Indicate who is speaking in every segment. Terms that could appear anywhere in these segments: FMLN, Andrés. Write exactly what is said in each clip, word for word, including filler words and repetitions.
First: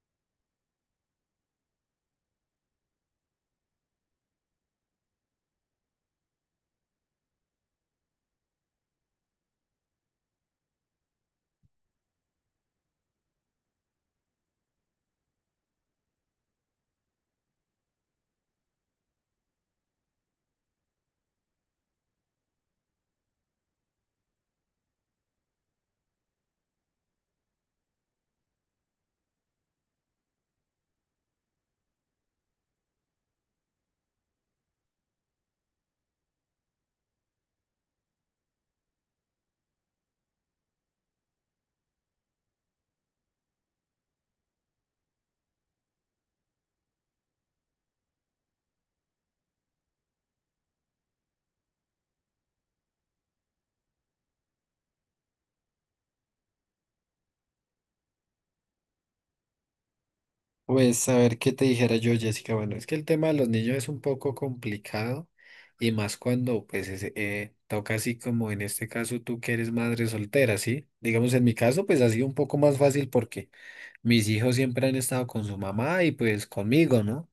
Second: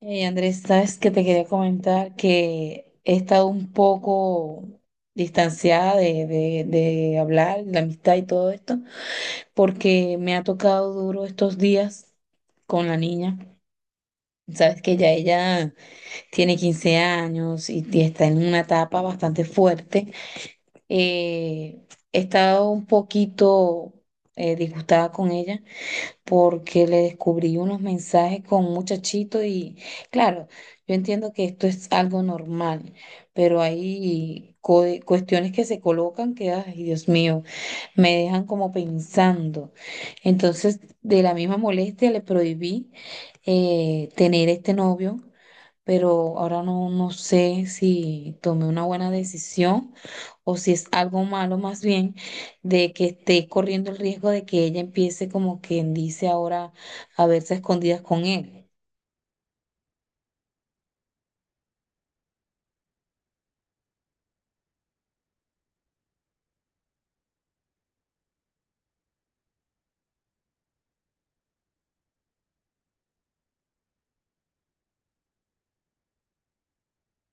Speaker 1: Hey Andrés, sabes que te quería comentar que he estado un poco distanciada de, de, de hablar, la amistad y todo esto, porque me ha tocado duro estos días con la niña. Sabes que ya ella tiene quince años y, y está en una etapa bastante fuerte. Eh, He estado un poquito eh, disgustada con ella porque le descubrí unos mensajes con un muchachito y claro, yo entiendo que esto es algo normal, pero hay co- cuestiones que se colocan que, ay, Dios mío, me dejan como pensando. Entonces, de la misma molestia le prohibí eh, tener este novio, pero ahora no, no sé si tomé una buena decisión o si es algo malo más bien, de que esté corriendo el riesgo de que ella empiece como quien dice ahora a verse a escondidas con él.
Speaker 2: Pues a ver qué te dijera yo, Jessica. Bueno, es que el tema de los niños es un poco complicado y más cuando pues es- eh, toca así como en este caso tú que eres madre soltera, ¿sí? Digamos en mi caso pues ha sido un poco más fácil porque mis hijos siempre han estado con su mamá y pues conmigo, ¿no?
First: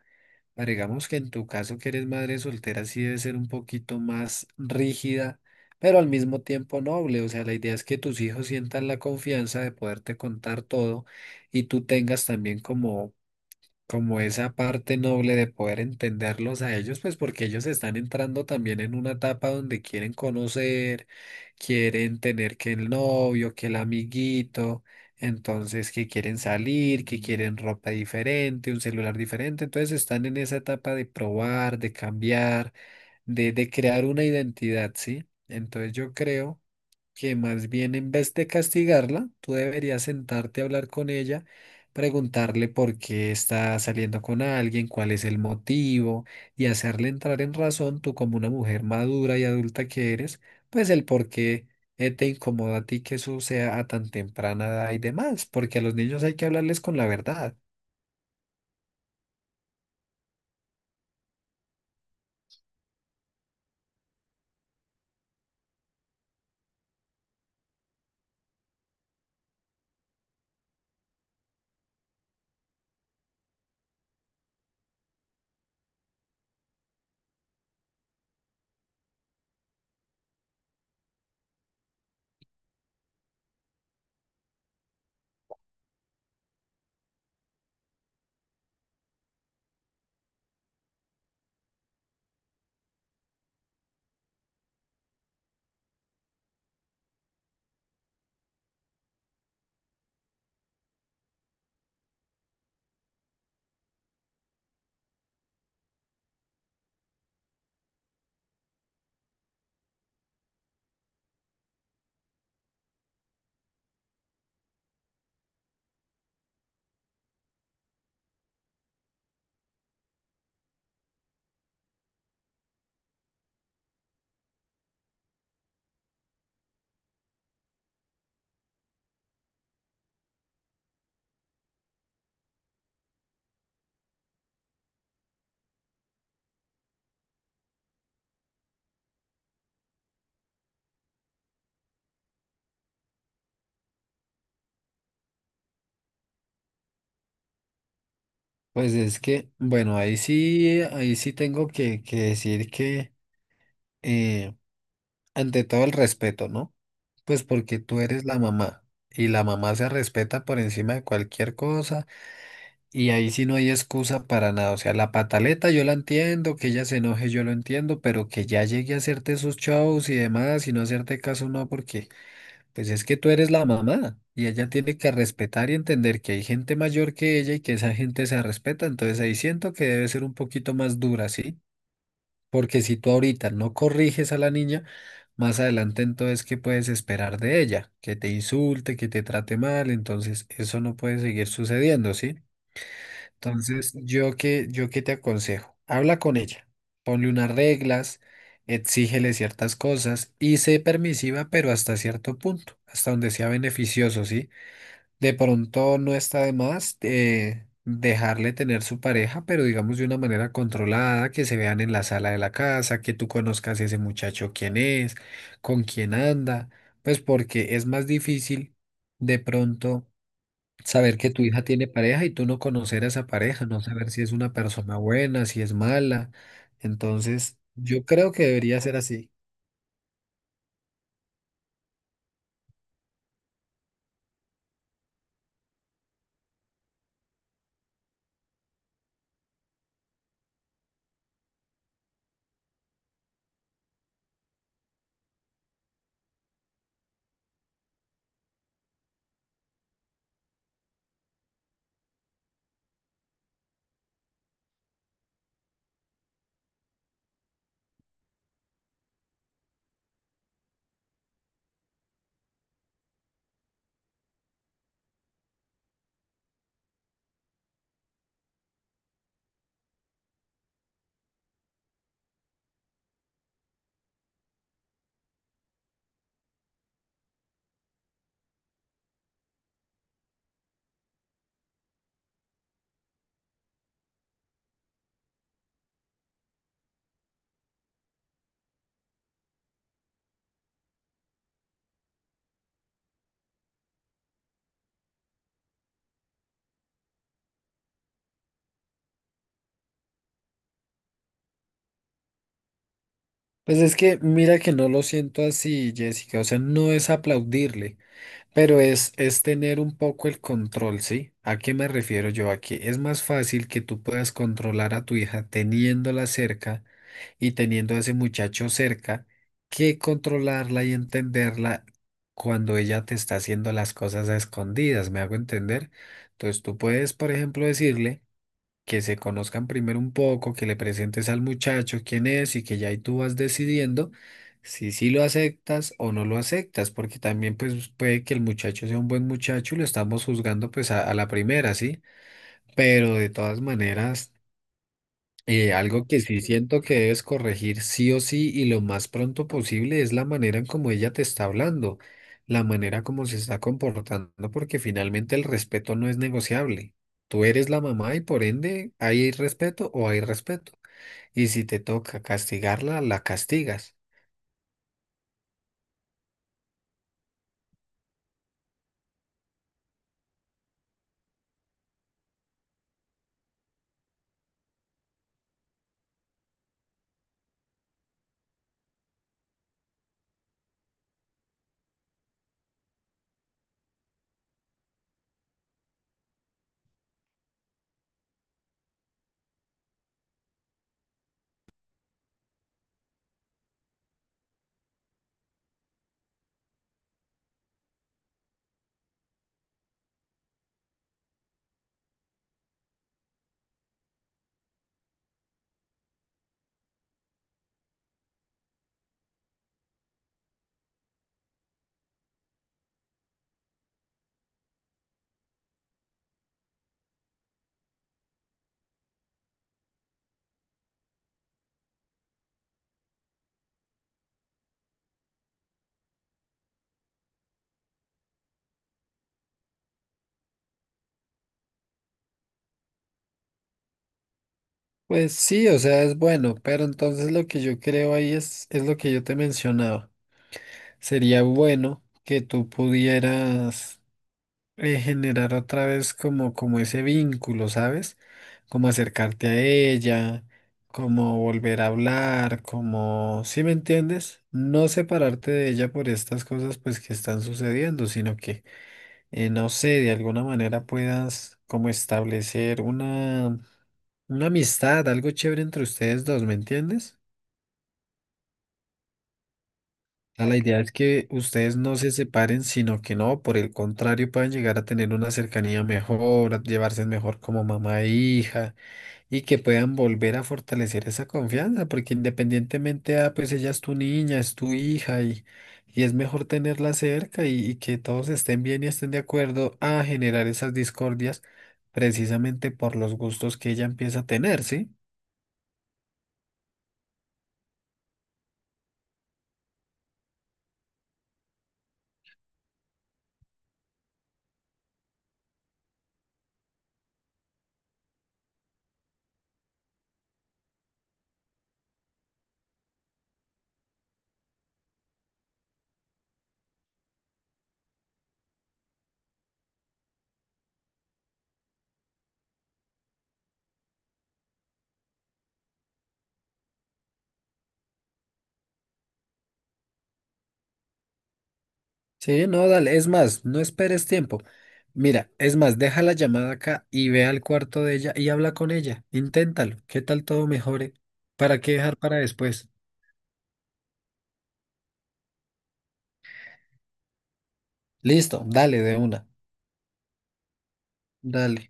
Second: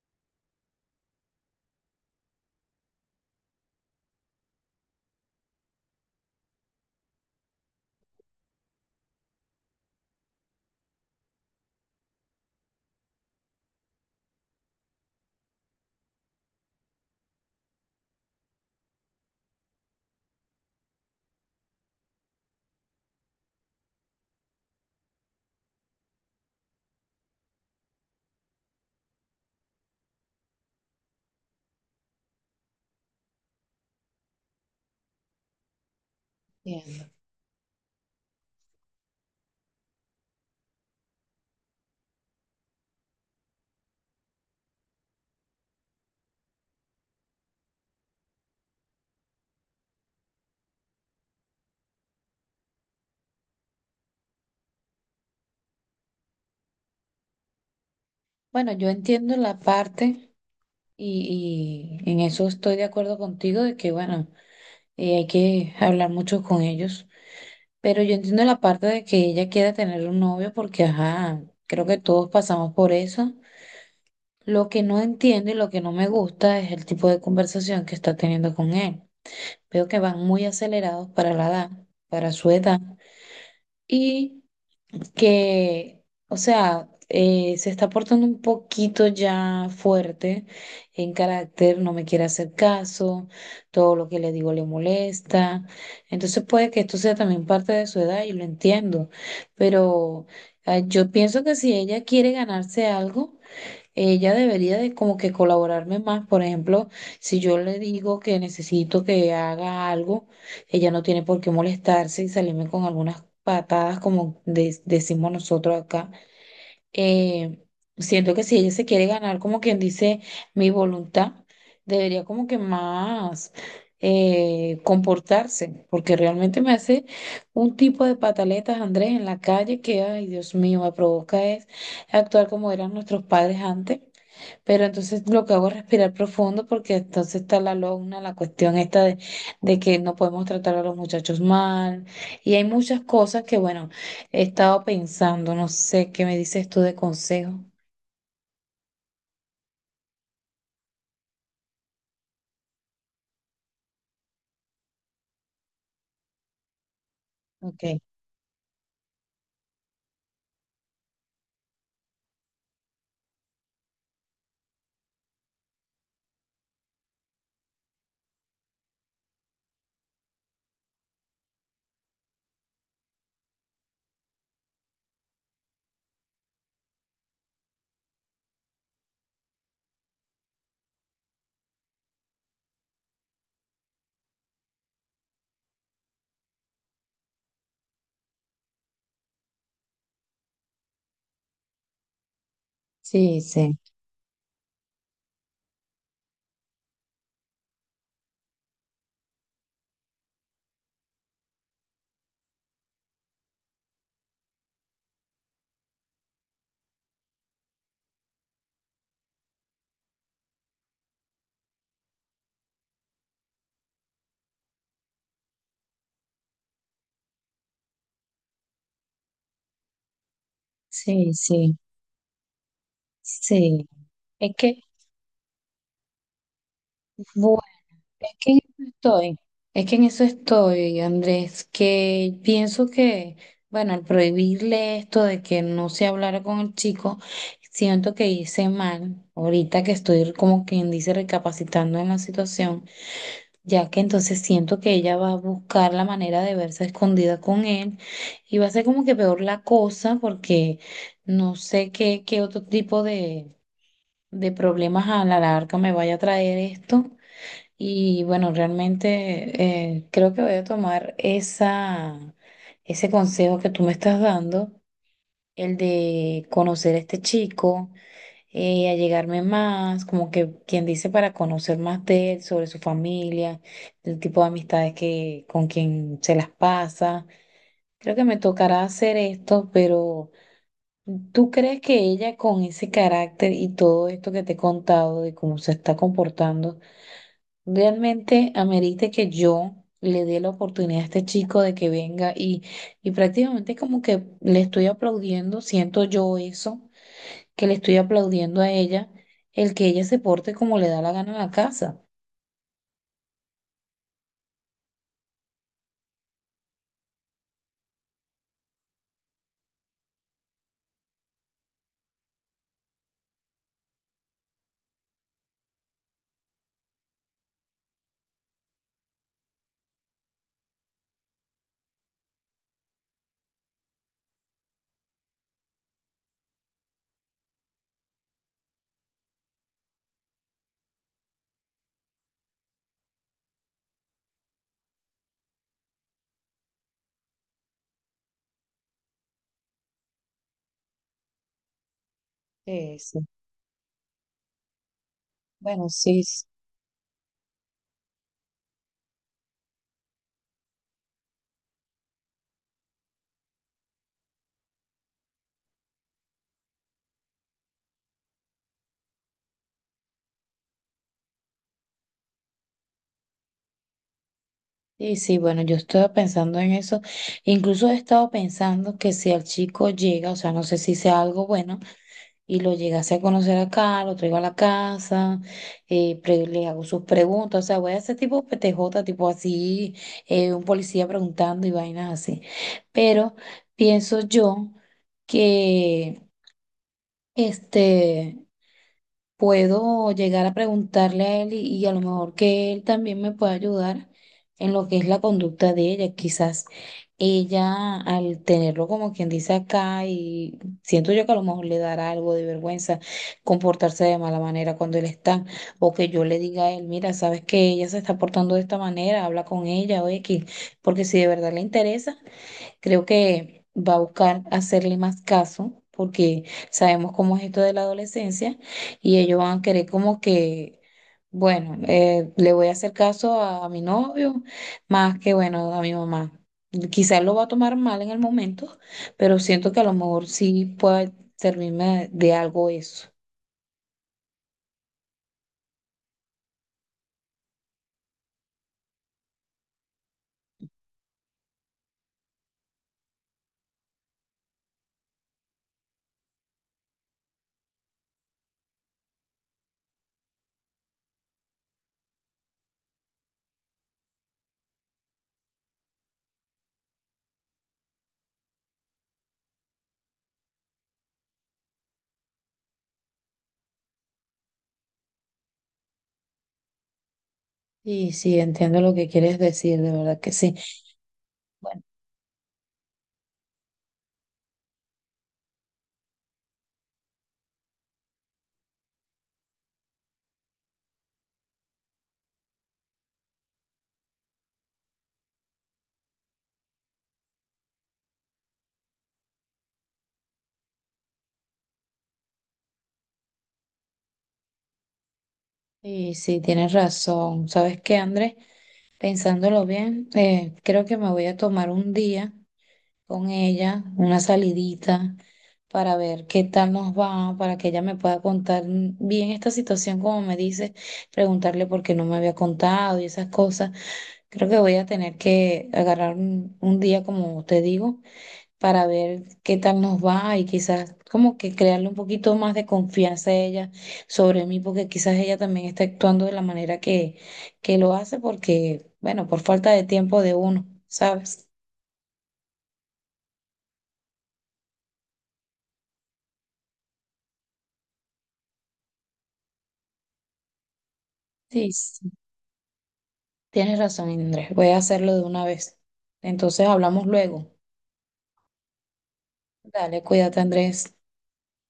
Speaker 2: Pero digamos que en tu caso que eres madre soltera sí debe ser un poquito más rígida, pero al mismo tiempo noble. O sea, la idea es que tus hijos sientan la confianza de poderte contar todo y tú tengas también como como esa parte noble de poder entenderlos a ellos, pues porque ellos están entrando también en una etapa donde quieren conocer, quieren tener que el novio, que el amiguito, entonces que quieren salir, que quieren ropa diferente, un celular diferente, entonces están en esa etapa de probar, de cambiar de, de crear una identidad, ¿sí? Entonces yo creo
Speaker 1: Entiendo.
Speaker 2: que más bien en vez de castigarla, tú deberías sentarte a hablar con ella, preguntarle por qué está saliendo con alguien, cuál es el motivo y hacerle entrar en razón, tú como una mujer madura y adulta que eres, pues el por qué eh, te incomoda a ti que eso sea a tan temprana edad y demás, porque a los niños hay que hablarles con la verdad.
Speaker 1: Bueno, yo entiendo la parte y, y en eso estoy de acuerdo contigo de que, bueno, eh, hay que hablar mucho con ellos, pero yo entiendo la parte de que ella quiera tener un novio porque, ajá, creo que todos pasamos por eso. Lo que no entiendo y lo que no me gusta es el tipo de conversación que está teniendo con él. Veo que van muy acelerados para la edad, para su edad, y que, o sea, eh, se está portando un poquito ya fuerte en carácter, no me quiere hacer caso, todo lo que le digo le molesta. Entonces puede que esto sea también parte de su edad y lo entiendo, pero eh, yo pienso que si ella quiere ganarse algo, ella debería de como que colaborarme más. Por ejemplo, si yo le digo que necesito que haga algo, ella no tiene por qué molestarse y salirme con algunas patadas como de- decimos nosotros acá. Eh, Siento que si ella se quiere ganar, como quien dice, mi voluntad, debería como que más eh, comportarse, porque realmente me hace un tipo de pataletas, Andrés, en la calle que, ay, Dios mío, me provoca es actuar como eran nuestros padres antes. Pero entonces lo que hago es respirar profundo porque entonces está la lona, la cuestión esta de, de que no podemos tratar a los muchachos mal. Y hay muchas cosas que, bueno, he estado pensando, no sé, ¿qué me dices tú de consejo?
Speaker 2: Pues es que, bueno, ahí sí, ahí sí tengo que, que decir que, eh, ante todo el respeto, ¿no? Pues porque
Speaker 1: Ok,
Speaker 2: tú eres la mamá y la mamá se respeta por encima de cualquier cosa y ahí sí no hay excusa para nada. O sea, la pataleta yo la entiendo, que ella se enoje yo lo entiendo, pero que ya llegue a hacerte sus shows y demás y no hacerte caso no, porque pues es que tú eres la mamá y ella tiene que respetar y entender que hay gente mayor que ella y que esa gente se respeta. Entonces ahí siento que debe ser un poquito más dura, ¿sí? Porque si tú ahorita no corriges a la niña, más adelante entonces, ¿qué puedes esperar de ella? Que te insulte, que te trate mal, entonces eso no puede seguir sucediendo, ¿sí?
Speaker 1: sí, sí,
Speaker 2: Entonces, yo que, yo qué te aconsejo, habla con ella, ponle unas reglas, exígele ciertas cosas y sé permisiva, pero hasta cierto punto, hasta donde sea beneficioso, ¿sí? De pronto no está de más eh, dejarle tener su pareja, pero digamos de una manera controlada, que se vean en la sala de la casa, que tú conozcas ese muchacho quién es, con quién anda, pues porque es más difícil de pronto saber que
Speaker 1: sí,
Speaker 2: tu hija
Speaker 1: sí,
Speaker 2: tiene pareja y tú no conocer a esa pareja, no
Speaker 1: sí.
Speaker 2: saber si es una
Speaker 1: Es que,
Speaker 2: persona buena, si es mala. Entonces,
Speaker 1: bu-
Speaker 2: yo
Speaker 1: es
Speaker 2: creo que
Speaker 1: que en
Speaker 2: debería
Speaker 1: eso
Speaker 2: ser así.
Speaker 1: estoy, es que en eso estoy, Andrés, que pienso que, bueno, al prohibirle esto de que no se hablara con el chico, siento que hice mal, ahorita que estoy como quien dice recapacitando en la situación, ya que entonces siento que ella va a buscar la manera de verse escondida con él y va a ser como que peor la cosa, porque no sé qué, qué otro tipo de, de problemas a la larga me vaya a traer esto. Y bueno, realmente eh, creo que voy a tomar esa, ese consejo que tú me estás dando, el de conocer a este chico, eh, allegarme más, como que quien dice, para conocer más de él, sobre su familia, el tipo de amistades que, con quien se las pasa. Creo que me tocará hacer esto, pero ¿tú crees que ella con ese carácter y todo esto que te he contado de cómo se está comportando realmente amerite que yo le dé la oportunidad a este chico de que venga y, y prácticamente como que le estoy aplaudiendo, siento yo eso, que le estoy aplaudiendo a ella, el que ella se porte como le da la gana a la casa?
Speaker 2: Pues es que mira que no lo siento así, Jessica, o sea, no es aplaudirle. Pero es, es tener un poco el control, ¿sí? ¿A qué me refiero yo aquí? Es más fácil que tú puedas controlar a tu hija teniéndola cerca y teniendo a ese muchacho cerca que controlarla y entenderla cuando ella te está haciendo las cosas a escondidas, ¿me hago entender? Entonces tú puedes, por ejemplo, decirle que se conozcan primero un poco, que le presentes al muchacho quién es y que ya ahí tú vas decidiendo si sí lo aceptas o no lo aceptas, porque también pues puede que el muchacho sea un buen muchacho y lo estamos juzgando pues a, a la primera, ¿sí?
Speaker 1: Sí,
Speaker 2: Pero
Speaker 1: sí.
Speaker 2: de todas maneras... Eh,
Speaker 1: Bueno,
Speaker 2: algo
Speaker 1: sí,
Speaker 2: que sí
Speaker 1: s-
Speaker 2: siento que debes corregir sí o sí y lo más pronto posible es la manera en cómo ella te está hablando, la manera como se está comportando, porque finalmente el respeto no es negociable. Tú eres la mamá y por ende hay respeto o hay respeto. Y si te toca castigarla, la castigas.
Speaker 1: sí, sí, bueno, yo estaba pensando en eso. Incluso he estado pensando que si el chico llega, o sea, no sé si sea algo bueno, y lo llegase a conocer acá, lo traigo a la casa, eh, pre- le hago sus preguntas, o sea, voy a hacer tipo P T J, tipo así, eh, un policía preguntando y vainas así. Pero pienso yo que este puedo llegar a preguntarle a él y, y a lo mejor que él también me pueda ayudar en lo que es la conducta de ella. Quizás ella, al tenerlo como quien dice acá, y siento yo que a lo mejor le dará algo de vergüenza comportarse de mala manera cuando él está, o que yo le diga a él, mira, sabes que ella se está portando de esta manera, habla con ella o X, porque si de verdad le interesa, creo que va a buscar hacerle más caso, porque sabemos cómo es esto de la adolescencia y ellos van a querer como que, bueno, eh, le voy a hacer caso a, a mi novio más que, bueno, a mi mamá. Quizás lo va a tomar mal en el momento, pero siento que a lo mejor sí puede servirme de algo eso.
Speaker 2: Pues sí, o sea, es bueno, pero entonces lo que yo creo ahí es, es lo que yo te mencionaba. Sería bueno que tú pudieras eh, generar otra vez como, como ese vínculo, ¿sabes? Como acercarte a ella, como volver a hablar, como, ¿sí me entiendes? No separarte de ella por estas cosas pues que están sucediendo, sino que, eh, no sé, de alguna manera puedas como establecer una, una amistad, algo chévere entre ustedes dos, ¿me entiendes?
Speaker 1: Y sí, entiendo lo que quieres decir, de verdad que
Speaker 2: Sea,
Speaker 1: sí.
Speaker 2: la idea es que ustedes
Speaker 1: Bueno,
Speaker 2: no se separen, sino que no, por el contrario, puedan llegar a tener una cercanía mejor, a llevarse mejor como mamá e hija, y que puedan volver a fortalecer esa confianza, porque independientemente, ah, pues ella es tu niña, es tu hija, y, y es mejor tenerla cerca y, y que todos estén bien y estén de acuerdo a generar esas discordias precisamente por los gustos que ella empieza a tener, ¿sí?
Speaker 1: y sí, tienes razón. ¿Sabes qué, Andrés? Pensándolo bien, eh, creo que me voy a tomar un día con ella, una salidita, para ver qué tal nos va, para que ella me pueda contar, mm, bien esta situación, como me dice, preguntarle por qué no me había contado y esas cosas. Creo que voy a tener que agarrar un, un día, como te digo, para ver qué tal nos va y quizás como que crearle un poquito más de confianza a ella sobre mí, porque quizás ella también está actuando de la manera que, que lo hace, porque, bueno, por falta de tiempo de uno, ¿sabes?
Speaker 2: Sí, no, dale. Es más, no esperes tiempo. Mira, es más, deja la llamada acá y ve al cuarto de ella y habla con ella. Inténtalo. ¿Qué tal todo mejore? ¿Para
Speaker 1: Sí,
Speaker 2: qué dejar
Speaker 1: sí.
Speaker 2: para después?
Speaker 1: Tienes razón, Andrés, voy a hacerlo de una vez. Entonces hablamos luego.
Speaker 2: Listo, dale de una.
Speaker 1: Dale, cuídate, Andrés.
Speaker 2: Dale.